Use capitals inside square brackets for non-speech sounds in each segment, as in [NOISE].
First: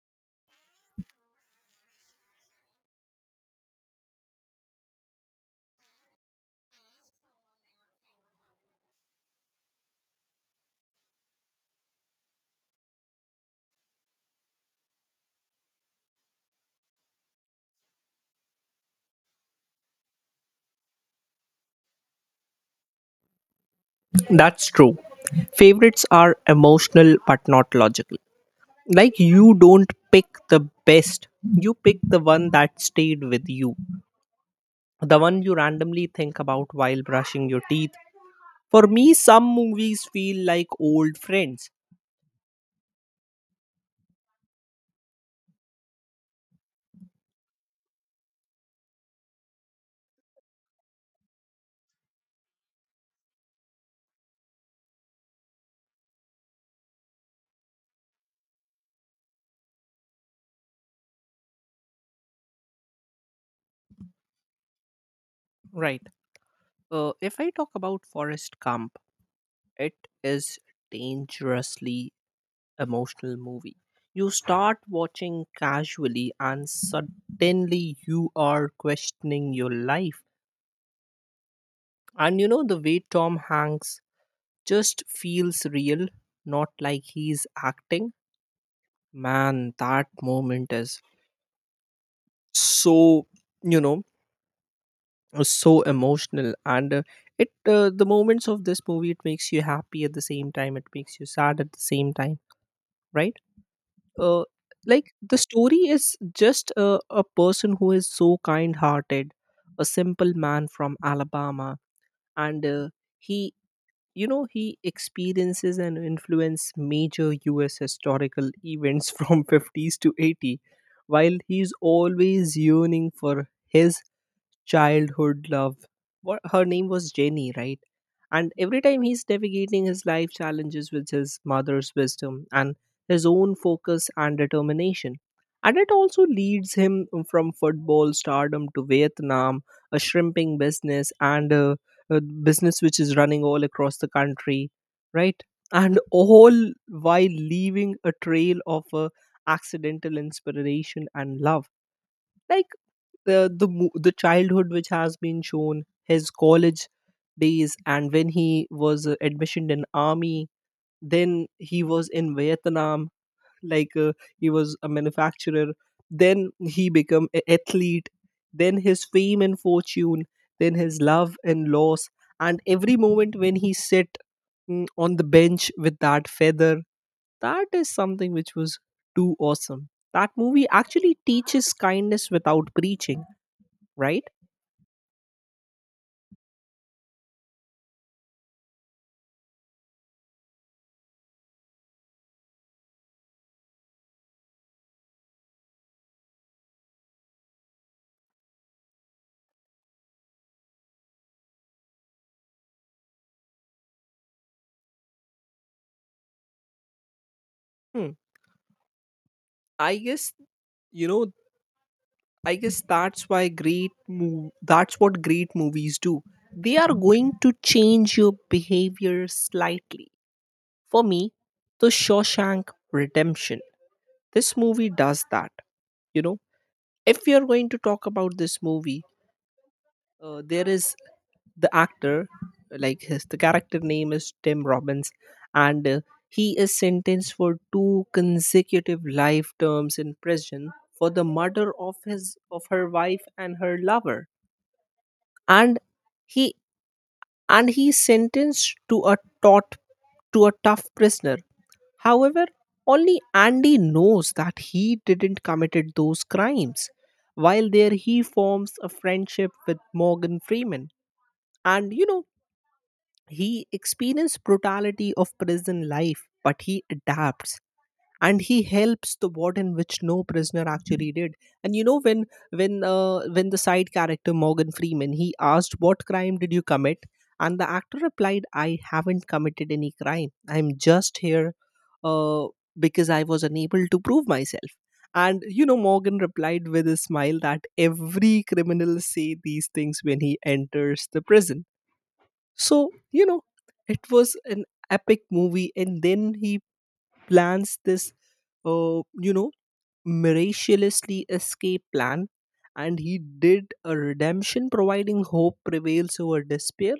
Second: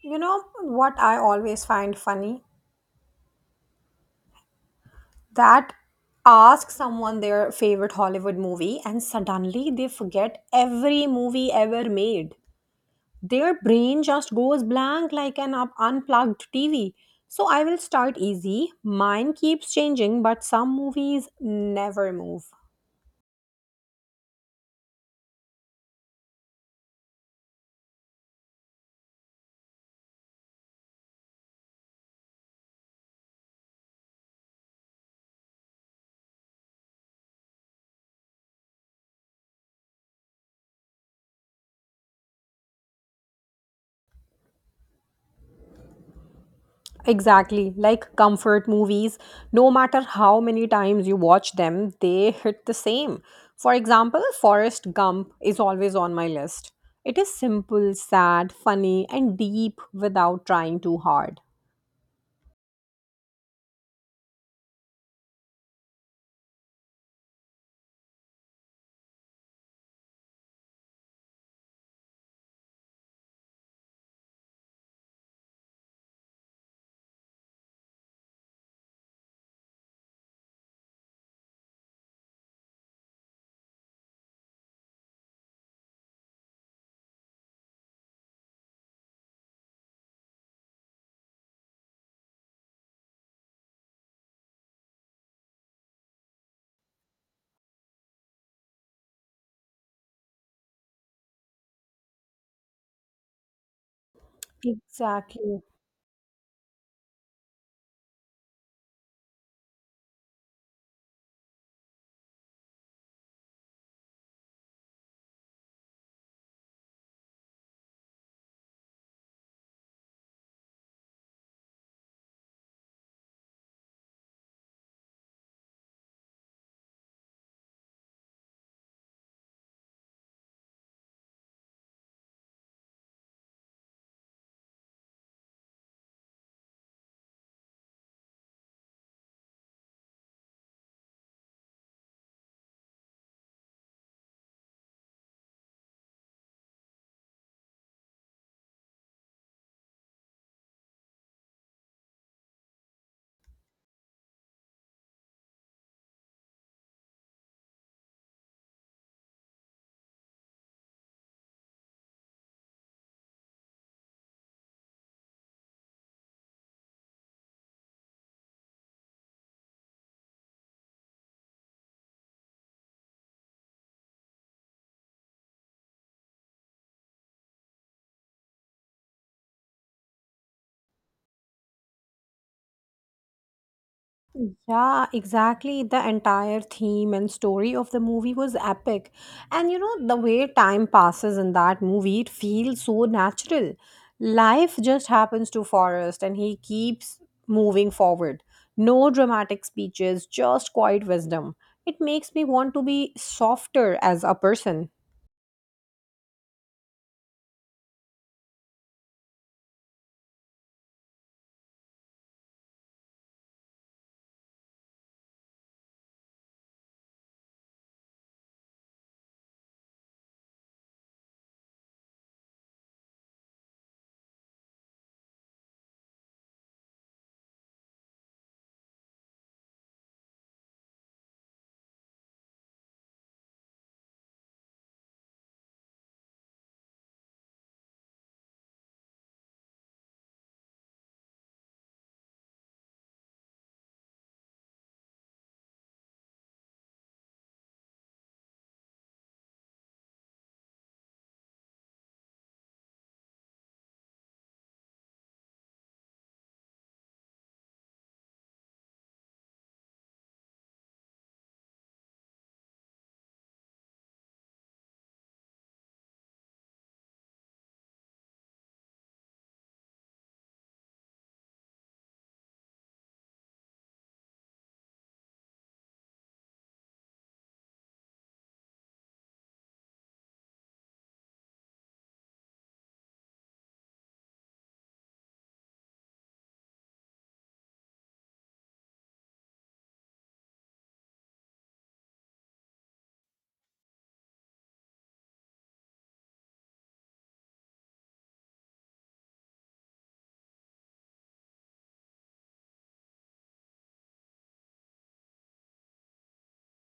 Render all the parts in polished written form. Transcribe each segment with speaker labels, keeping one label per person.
Speaker 1: You know what I always find funny? That ask someone their favorite Hollywood movie and suddenly they forget every movie ever made. Their brain just goes blank like an unplugged TV. So I will start easy. Mine keeps changing, but some movies never move.
Speaker 2: That's true. Favorites are emotional but not logical. Like you don't pick the best, you pick the one that stayed with you, the one you randomly think about while brushing your teeth. For me, some movies feel like old friends.
Speaker 1: Exactly, like comfort movies, no matter how many times you watch them, they hit the same. For example, Forrest Gump is always on my list. It is simple, sad, funny, and deep without trying too hard.
Speaker 2: Right. If I talk about Forrest Gump, it is dangerously emotional movie. You start watching casually and suddenly you are questioning your life. And the way Tom Hanks just feels real, not like he's acting. Man, that moment is so, you know, so emotional. The moments of this movie, it makes you happy at the same time, it makes you sad at the same time, right? Uh, like the
Speaker 1: Exactly.
Speaker 2: story is just a person who is so kind hearted, a simple man from Alabama. And he you know he experiences and influences major us historical events [LAUGHS] from 50s to 80, while he's always yearning for his childhood love. What, her name was Jenny, right? And every time he's navigating his life challenges with his mother's wisdom and his own focus and determination. And it also leads him from football stardom to Vietnam, a shrimping business, and a business which is running all across the country, right? And all while leaving a trail of accidental inspiration and love. Like, the childhood which has been shown, his college days, and when he was admissioned in army, then he was in Vietnam. like uh, he was a manufacturer, then he become an athlete, then his fame and fortune, then his love and loss. And every moment when he sit, on the bench with that feather, that is something which was too awesome. That movie actually teaches kindness without preaching, right?
Speaker 1: Yeah, exactly. The entire theme and story of the movie was epic. And you know, the way time passes in that movie, it feels so natural. Life just happens to Forrest and he keeps moving forward. No dramatic speeches, just quiet wisdom. It makes me want to be softer as a person.
Speaker 2: Hmm. I guess you know. I guess that's why that's what great movies do. They are going to change your behavior slightly. For me, The Shawshank Redemption. This movie does that. You know, if we are going to talk about this movie, there is the actor, like his the character name is Tim Robbins. And He is sentenced for two consecutive life terms in prison for the murder of his of her wife and her lover. And he and he's sentenced to a taut to a tough prisoner. However, only Andy knows that he didn't committed those crimes. While there, he forms a friendship with Morgan Freeman. And you know, he experiences brutality of prison life, but he adapts and he helps the warden which no prisoner actually did. And you know, when the side character Morgan Freeman, he asked, what crime did you commit? And the actor replied, I haven't committed any crime, I'm just here uh, because I was unable to prove myself. And you know, Morgan replied with a smile that every criminal say these things when he enters the prison. So you know, it was an epic movie, and then he plans this uh, you know, miraculously escape plan, and he did a redemption, providing hope prevails over despair.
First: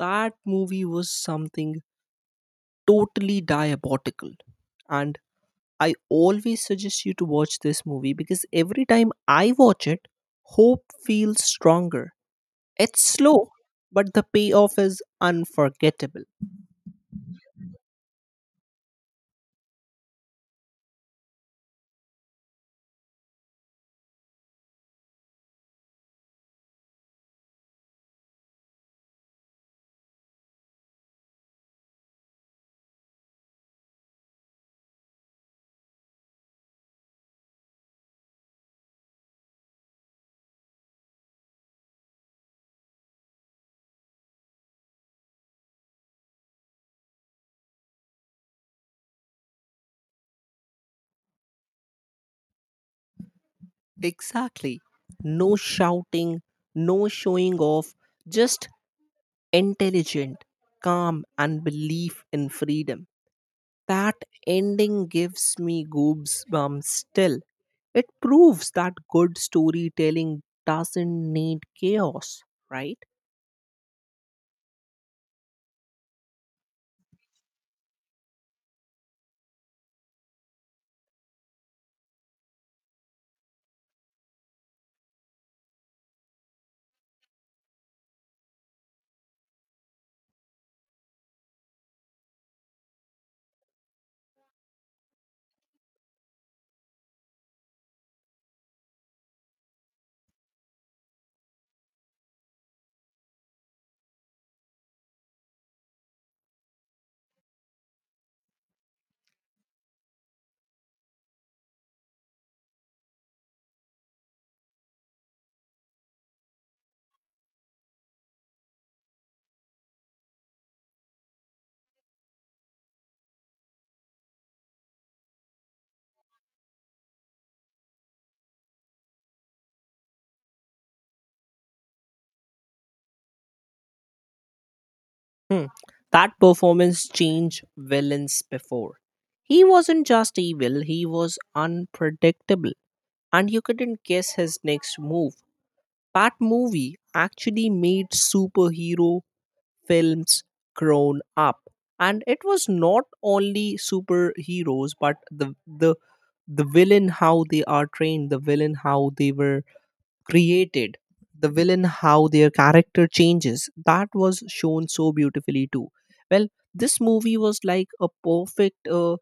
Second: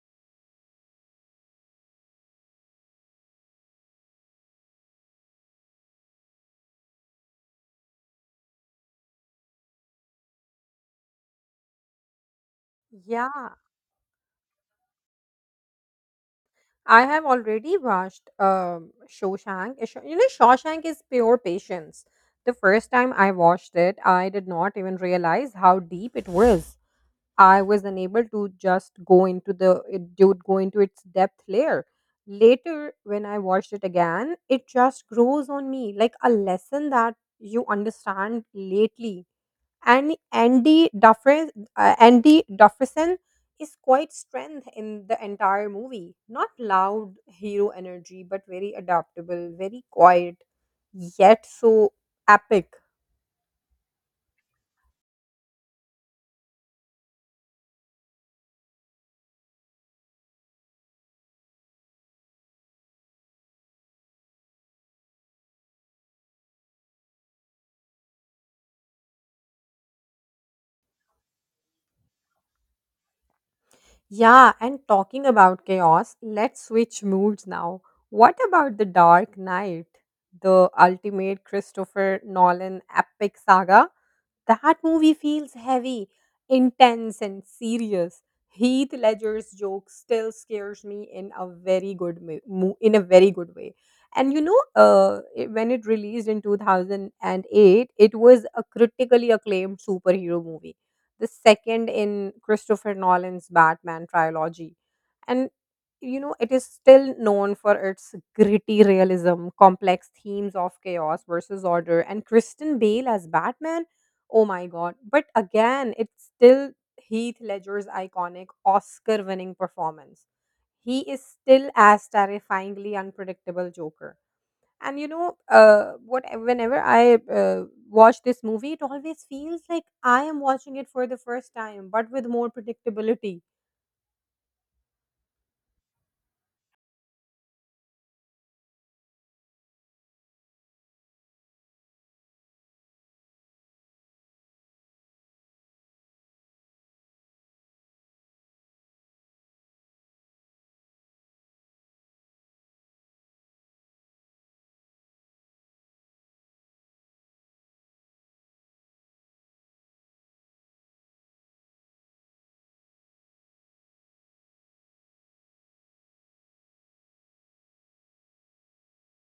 Speaker 2: That movie was something totally diabolical, and I always suggest you to watch this movie because every time I watch it, hope feels stronger. It's slow,
Speaker 1: Yeah,
Speaker 2: but the payoff is unforgettable.
Speaker 1: I have already watched Shawshank. You know, Shawshank is pure patience. The first time I watched it, I did not even realize how deep it was. I was unable to just go into the it dude go into its depth layer. Later, when I watched it again, it just grows on me like a lesson that you understand lately and Andy Dufresne, Andy Dufresne is quite strength in the entire movie. Not loud hero energy, but very adaptable, very quiet, yet so epic.
Speaker 2: Exactly. No shouting, no showing off, just intelligent, calm, and belief in freedom. That ending gives me goosebumps still. It proves that good storytelling doesn't need chaos, right?
Speaker 1: Yeah, and talking about chaos, let's switch moods now. What about The Dark Knight, the ultimate Christopher Nolan epic saga? That movie feels heavy, intense, and serious. Heath Ledger's joke still scares me in a very good in a very good way. And you know, when it released in 2008, it was a critically acclaimed superhero movie, the second in Christopher Nolan's Batman trilogy. And you know, it is still known for its gritty realism, complex themes of chaos versus order, and Kristen Bale as Batman. Oh my god. But again, it's still Heath Ledger's iconic Oscar winning performance. He is still as terrifyingly unpredictable Joker. And you know, what whenever I watch this movie, it always feels like I am watching it for the first time, but with more predictability.
Speaker 2: Hmm. That performance changed villains before. He wasn't just evil, he was unpredictable, and you couldn't guess his next move. That movie actually made superhero films grown up, and it was not only superheroes but the the villain how they are trained, the villain how they were created, the villain how their character changes, that was shown so beautifully too. Well, this movie was like a perfect uh,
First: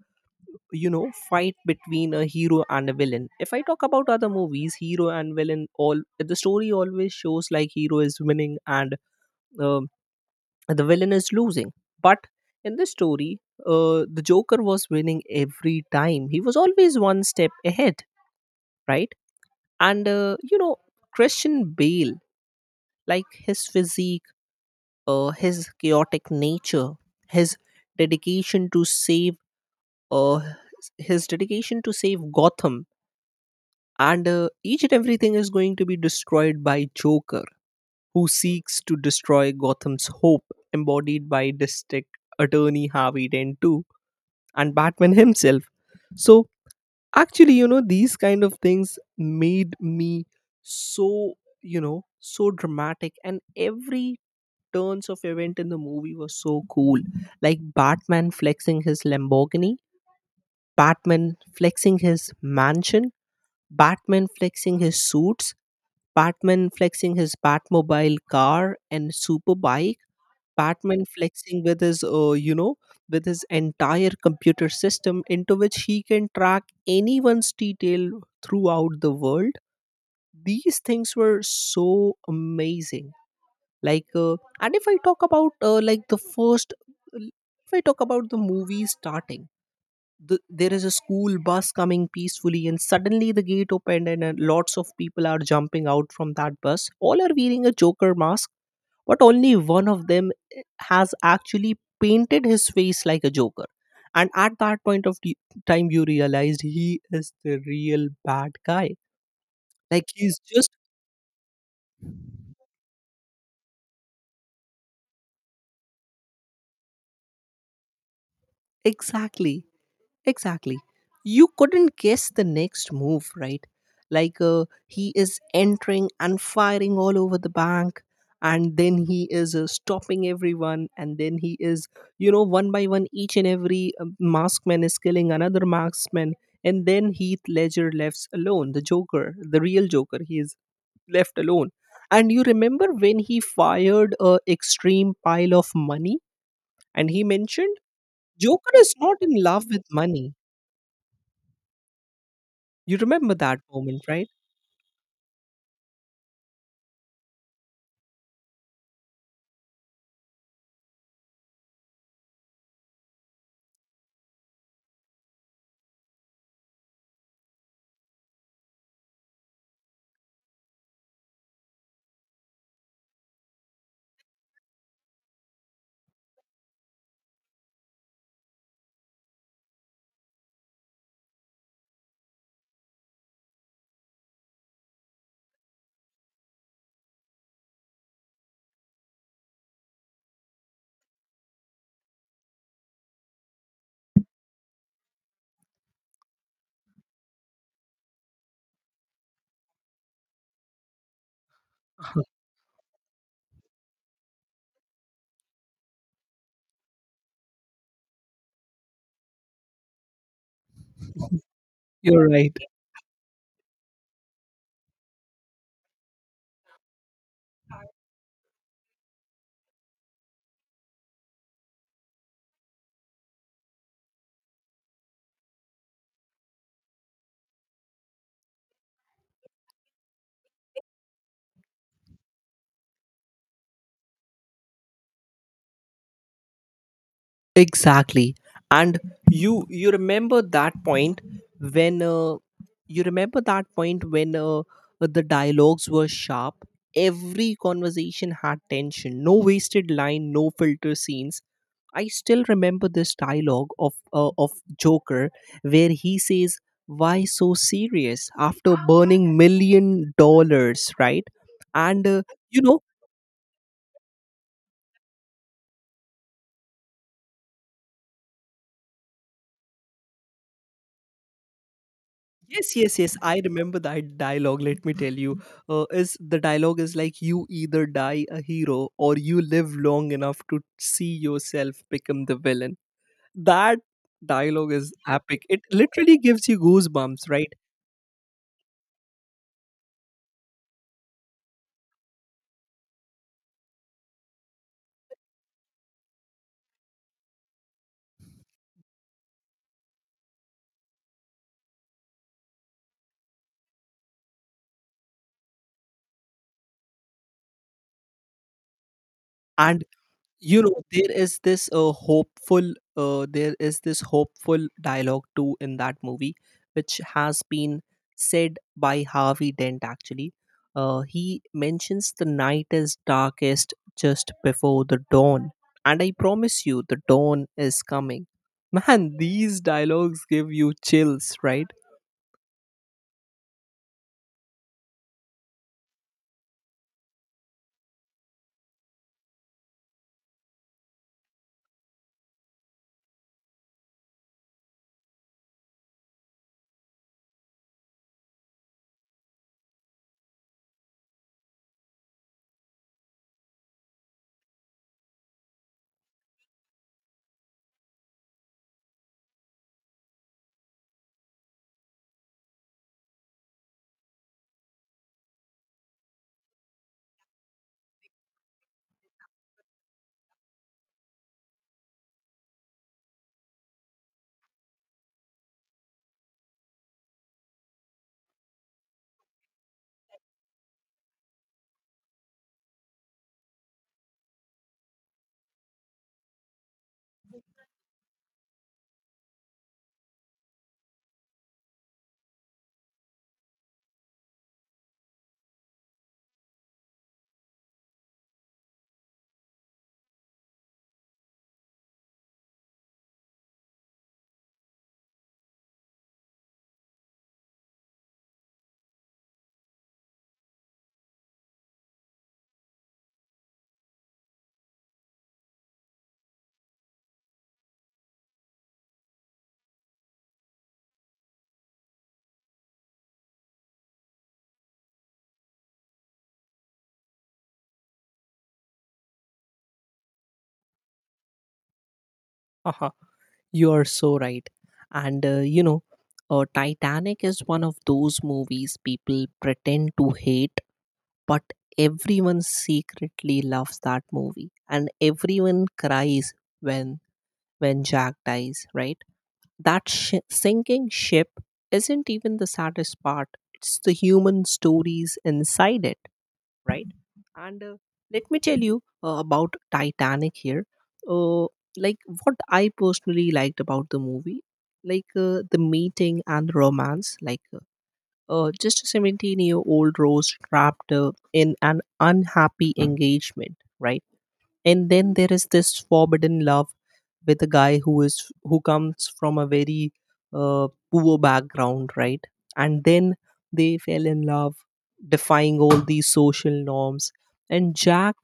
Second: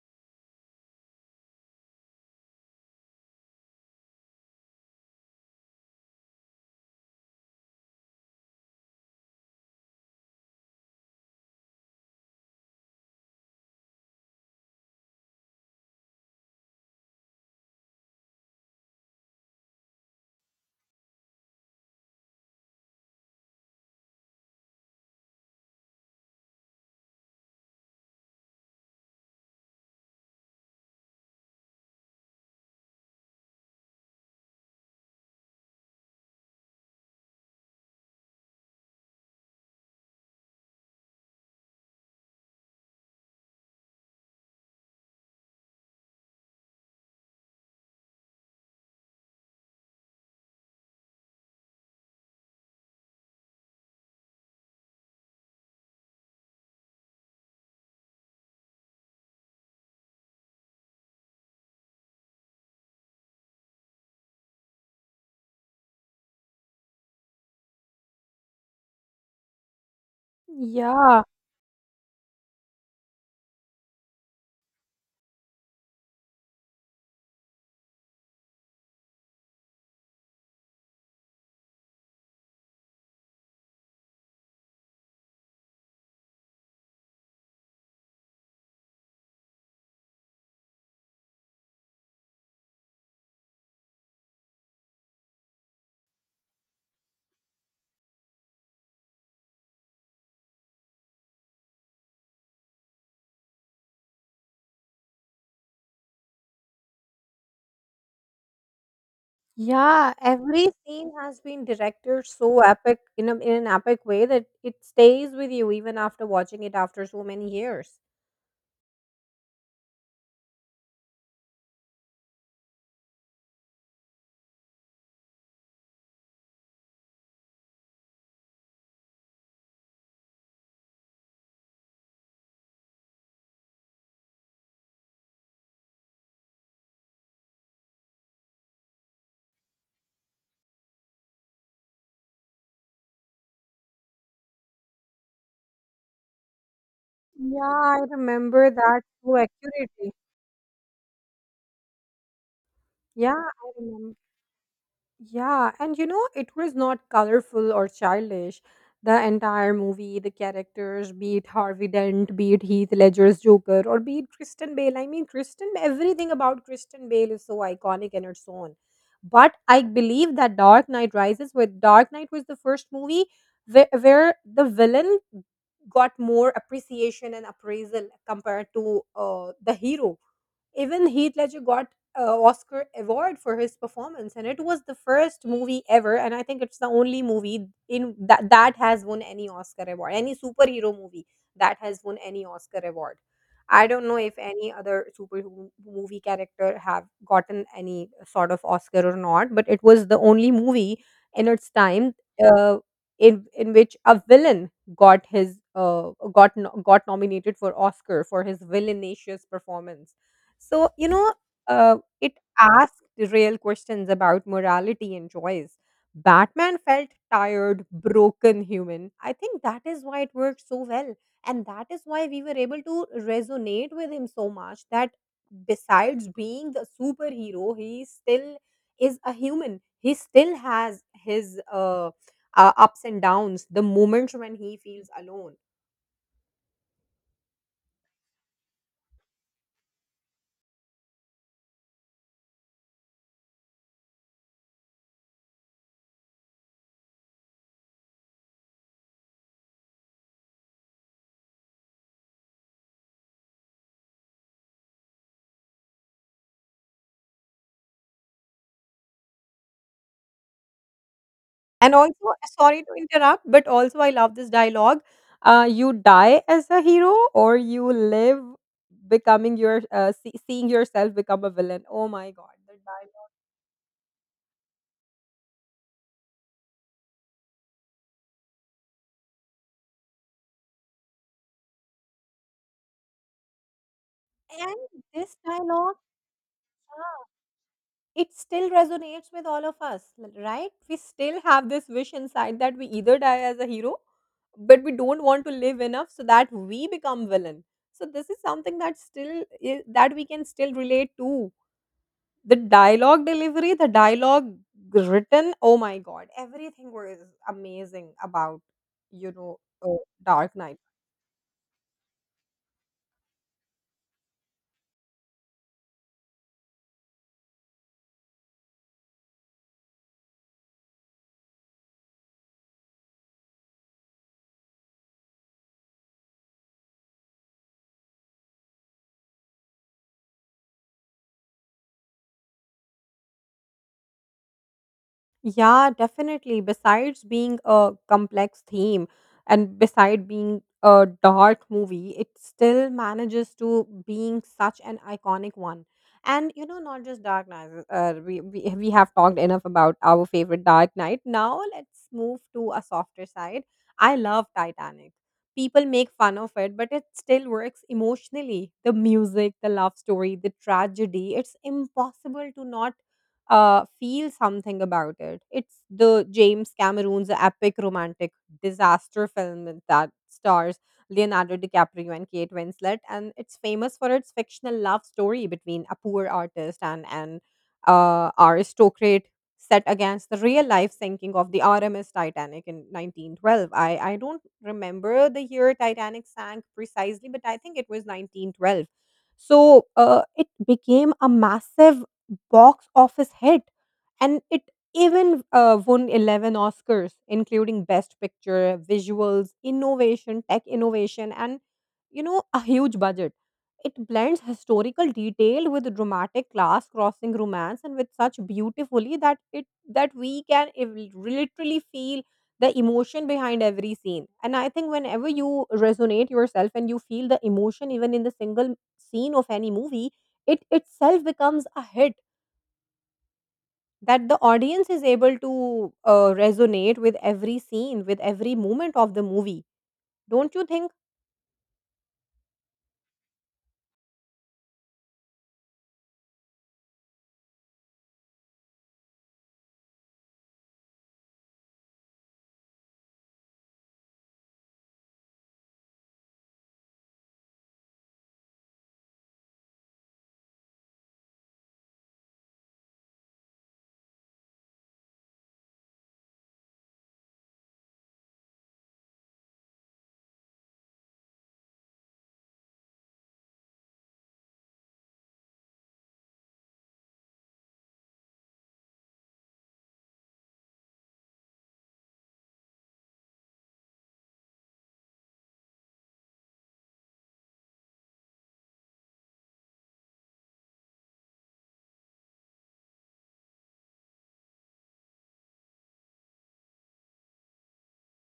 Speaker 2: you know fight between a hero and a villain. If I talk about other movies, hero and villain, all the story always shows like hero is winning and uh, the villain is losing. But in the story, the Joker was winning every time. He was always one step ahead, right? And Christian Bale, like his physique, his chaotic nature, his dedication to save, uh, his dedication to save Gotham, and each and everything is going to be destroyed by Joker, who seeks to destroy Gotham's hope, embodied by District Attorney Harvey Dent too, and Batman himself. So actually, you know, these kind of things made me so, so dramatic, and every turns of event in the movie was so cool. Like Batman flexing his Lamborghini, Batman flexing his mansion, Batman flexing his suits, Batman flexing his Batmobile car and superbike, Batman
Speaker 1: Yeah,
Speaker 2: flexing with his, with his entire computer system into which he can track anyone's detail throughout the world. These things were so amazing. Like, and if I talk about like the first, If I talk about the movie starting, there is a school bus coming peacefully, and suddenly the gate opened, and lots of people are jumping out from that bus. All are wearing a Joker mask, but only one of them has actually painted his face like a Joker, and at that time you realized he is the real bad guy. Like
Speaker 1: yeah.
Speaker 2: he's
Speaker 1: Every
Speaker 2: just
Speaker 1: [LAUGHS] scene has been directed so epic in an epic way that it stays with you even after watching it after so many years.
Speaker 2: exactly Exactly. You couldn't guess the next move, right? He is entering and firing all over the bank, and then he is stopping everyone, and then he is, you know, one by one, each and every maskman is killing another marksman, and then Heath Ledger left alone. The Joker, the real Joker, he is left alone. And you remember when he fired a extreme pile of money, and he
Speaker 1: Yeah,
Speaker 2: mentioned,
Speaker 1: I remember
Speaker 2: Joker is
Speaker 1: that
Speaker 2: not
Speaker 1: so
Speaker 2: in love with
Speaker 1: accurately.
Speaker 2: money. You remember
Speaker 1: Yeah,
Speaker 2: that
Speaker 1: I
Speaker 2: moment,
Speaker 1: remember.
Speaker 2: right?
Speaker 1: Yeah, and you know, it was not colorful or childish. The entire movie, the characters, be it Harvey Dent, be it Heath Ledger's Joker, or be it Kristen Bale. I mean, Kristen, everything about Kristen Bale is so iconic in its own. But I believe that Dark Knight Rises, with Dark Knight was the first movie where the villain got more appreciation and appraisal compared to the hero. Even Heath Ledger got a Oscar award for his performance, and it was the first movie ever, and I think it's the only movie in that has won any Oscar award, any superhero movie that has won any Oscar award. I don't know if any other super movie character have gotten any sort of Oscar or not, but it was the only movie in its time
Speaker 2: [LAUGHS]
Speaker 1: uh, in which a villain got his got no- got nominated for Oscar for his villainous performance. So, you know,
Speaker 2: You're
Speaker 1: it
Speaker 2: right.
Speaker 1: asked real questions about morality and choice. Batman felt tired, broken human. I think that is why it worked so well. And that is why we were able to resonate with him so much that besides being the superhero, he still is a human. He still has his ups and downs, the moments when he feels alone.
Speaker 2: Exactly. And you remember that point when uh, when the dialogues were sharp. Every conversation had tension. No wasted line. No filter scenes. I still remember this dialogue of Joker where he says, "Why so serious after burning million dollars?" Right,
Speaker 1: And
Speaker 2: and uh,
Speaker 1: also,
Speaker 2: you know,
Speaker 1: sorry to interrupt, but also I love this dialogue. You die as a hero, or you live becoming your seeing yourself become a villain. Oh my god,
Speaker 2: yes,
Speaker 1: the
Speaker 2: yes, yes. I remember that dialogue. Let me tell you, is the dialogue is like you either die a hero or you live long enough to see yourself become the villain. That
Speaker 1: dialogue.
Speaker 2: dialogue is
Speaker 1: And this
Speaker 2: epic. It
Speaker 1: dialogue,
Speaker 2: literally gives you goosebumps,
Speaker 1: yeah,
Speaker 2: right?
Speaker 1: it still resonates with all of us, right? We still have this wish inside that we either die as a hero, but we don't want to live enough so that we become villain. So this is something that that we can still relate to. The dialogue delivery, the dialogue written, oh my god, everything was amazing about, you know,
Speaker 2: And
Speaker 1: Dark
Speaker 2: you
Speaker 1: Knight.
Speaker 2: know, there is this hopeful there is this hopeful dialogue too in that movie which has been said by Harvey Dent actually. He mentions, the night is darkest just before the dawn, and I promise you the dawn is coming. [LAUGHS] Man, these dialogues give you chills, right?
Speaker 1: Yeah, definitely. Besides being a complex theme and beside being a dark movie, it still manages to being such an iconic one. And you know, not just Dark Knight. We have talked enough about our favorite Dark Knight. Now let's move to a softer side. I love Titanic. People make fun of it, but it still works emotionally. The music, the love story, the tragedy. It's impossible to not feel something about it. It's the James Cameron's epic romantic disaster film that stars Leonardo DiCaprio and Kate Winslet, and it's famous for its fictional love story between a poor artist and an aristocrat set against the real life sinking of the RMS Titanic in 1912. I don't remember the year Titanic sank precisely, but I think it was 1912. So it became a massive box office hit, and it even won 11 Oscars, including Best Picture, visuals, innovation, tech innovation, and you know, a huge budget. It blends historical detail with dramatic class crossing romance and with such beautifully that it that we can literally feel the emotion behind every scene. And I think whenever you resonate yourself and you feel the emotion even in the single scene of any movie, it itself becomes a hit that the audience is able to resonate with every scene, with every moment of the movie. Don't you think?
Speaker 2: Uh you are so right. and you know Titanic is one of those movies people pretend to hate, but everyone secretly loves that movie, and everyone cries when Jack dies, right? Sinking ship isn't even the saddest part. It's the human stories inside it, right? and Let me tell you about Titanic here. Uh, like what I personally liked about the movie, the meeting and romance, just a 17-year-old Rose trapped in an unhappy engagement, right? And then there is this forbidden love with a guy who is who comes from a very poor background, right? And then they fell in love, defying all these social norms. And Jack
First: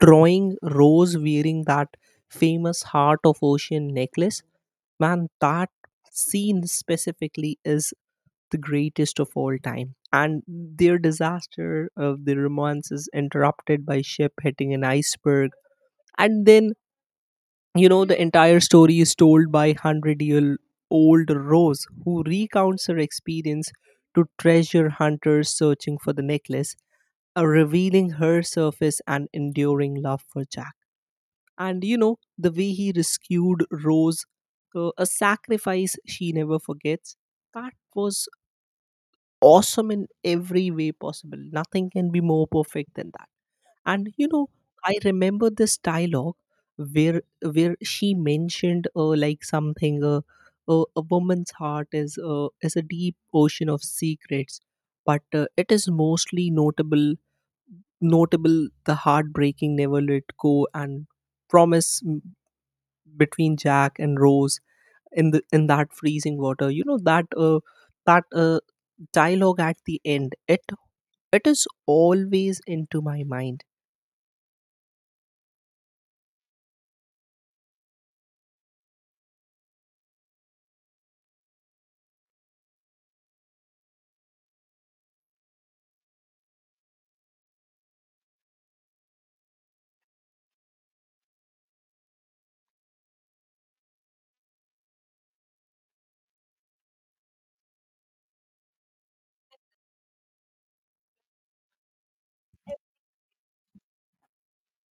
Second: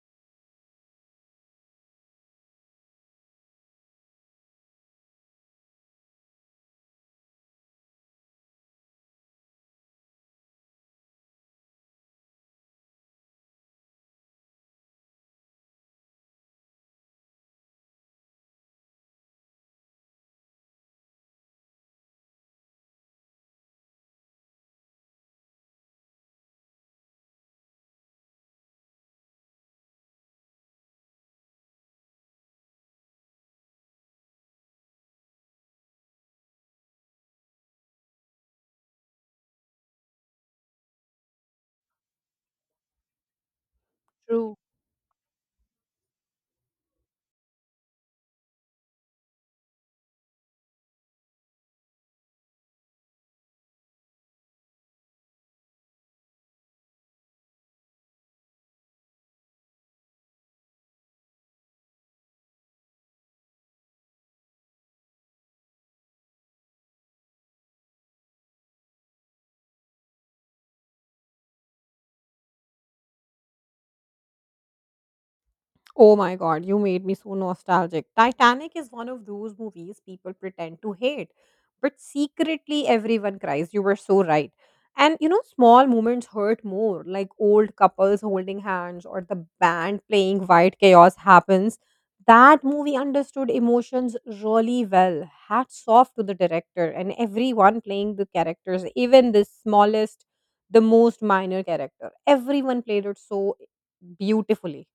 Speaker 2: drawing Rose wearing that famous heart of ocean necklace, man, that scene specifically is the greatest of all time. And their disaster of the romance is interrupted by ship hitting an iceberg. And then, you know, the entire story is told by 100 year old Rose, who recounts her experience to treasure hunters searching for the necklace, revealing her surface and enduring love for Jack. And, you know, the way he rescued Rose, a sacrifice she never forgets, that was awesome in every way possible. Nothing can be more perfect than that. And you know,
Speaker 1: True.
Speaker 2: I remember this dialogue where she mentioned like something a woman's heart is a deep ocean of secrets, but it is mostly notable the heartbreaking never let go and promise m- between Jack and Rose in the in that freezing water. You know that that uh, dialogue at the end, it is always into my mind.
Speaker 1: Oh my god, you made me so nostalgic. Titanic is one of those movies people pretend to hate, but secretly everyone cries. You were so right. And you know, small moments hurt more, like old couples holding hands or the band playing White Chaos happens. That movie understood emotions really well. Hats off to the director and everyone playing the characters, even the smallest, the most minor character. Everyone played it so beautifully.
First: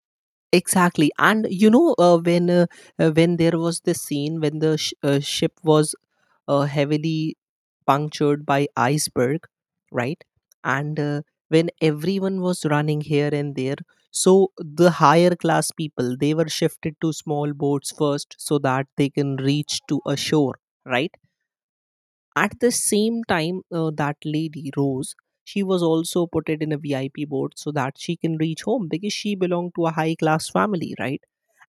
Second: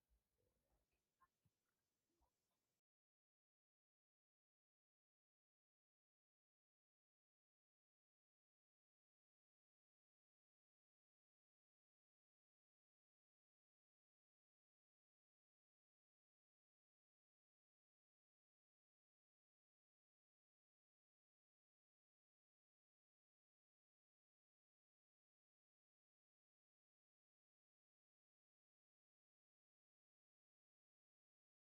Speaker 2: Exactly. And you know, when there was this scene when ship was heavily punctured by iceberg, right? And when everyone was running here and there, so the higher class people, they were shifted to small boats first so that they can reach to a shore, right? At the same time, that lady, Rose, she was also put it in a VIP board so that she can reach home because she belonged to a high class family, right?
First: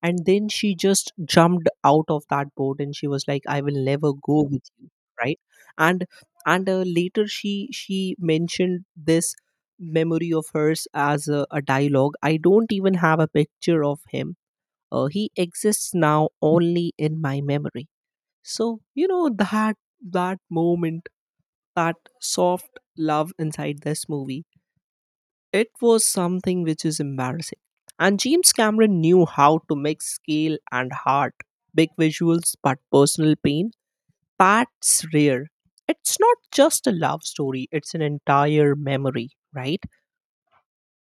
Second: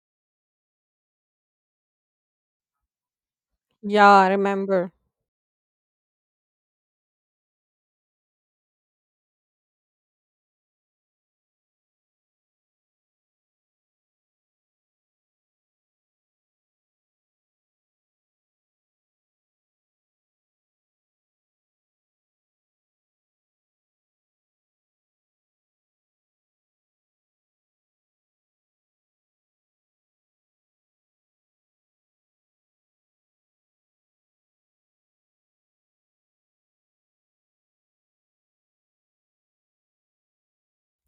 Speaker 2: And then she just jumped out of that board and she was like, I will
Speaker 1: Yeah,
Speaker 2: never
Speaker 1: I
Speaker 2: go with you,
Speaker 1: remember.
Speaker 2: right? And later she mentioned this memory of hers as a dialogue. I don't even have a picture of him. He exists now only in my memory. So you know, that moment, that soft love inside this movie, it was something which is embarrassing. And James Cameron knew how to mix scale and heart, big visuals but personal pain. That's rare. It's not just a love story, it's an entire memory, right?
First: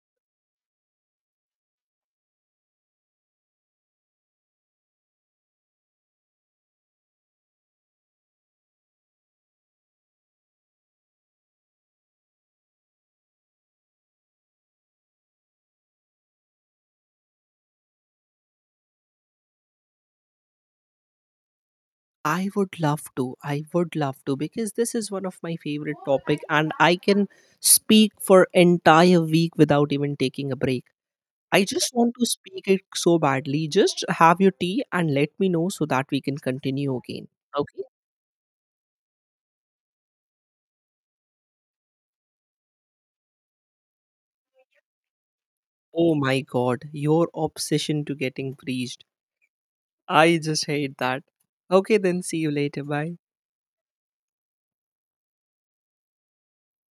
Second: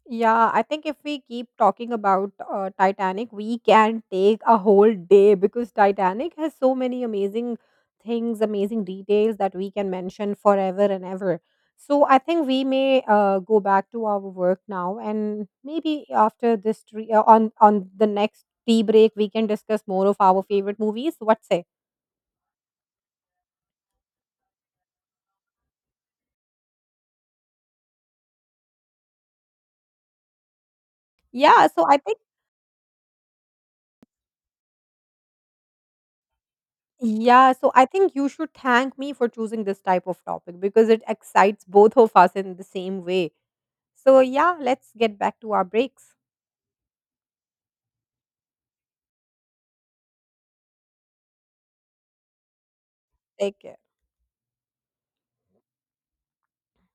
Speaker 1: Yeah, I think if we keep talking about Titanic, we can take a whole day because Titanic has so many amazing things, amazing details that we can mention forever and ever. So I think we may go back to our work now, and maybe after this on the next tea break, we can discuss more of our favorite movies. What say?
Speaker 2: I would love to. I would love to because this is one of my favorite topic, and I can speak for entire week without even taking a break. I
Speaker 1: Yeah, so
Speaker 2: just
Speaker 1: I
Speaker 2: want
Speaker 1: think
Speaker 2: to speak it so badly. Just have your tea and let me know so that we can continue again.
Speaker 1: Yeah, so
Speaker 2: Okay?
Speaker 1: I think you should thank me for choosing this type of topic because it excites both of us in the same way. So, yeah, let's get back to our
Speaker 2: Oh
Speaker 1: breaks.
Speaker 2: my god, your obsession to getting breached. I just hate that. Okay, then see you later. Bye.
Speaker 1: Take care.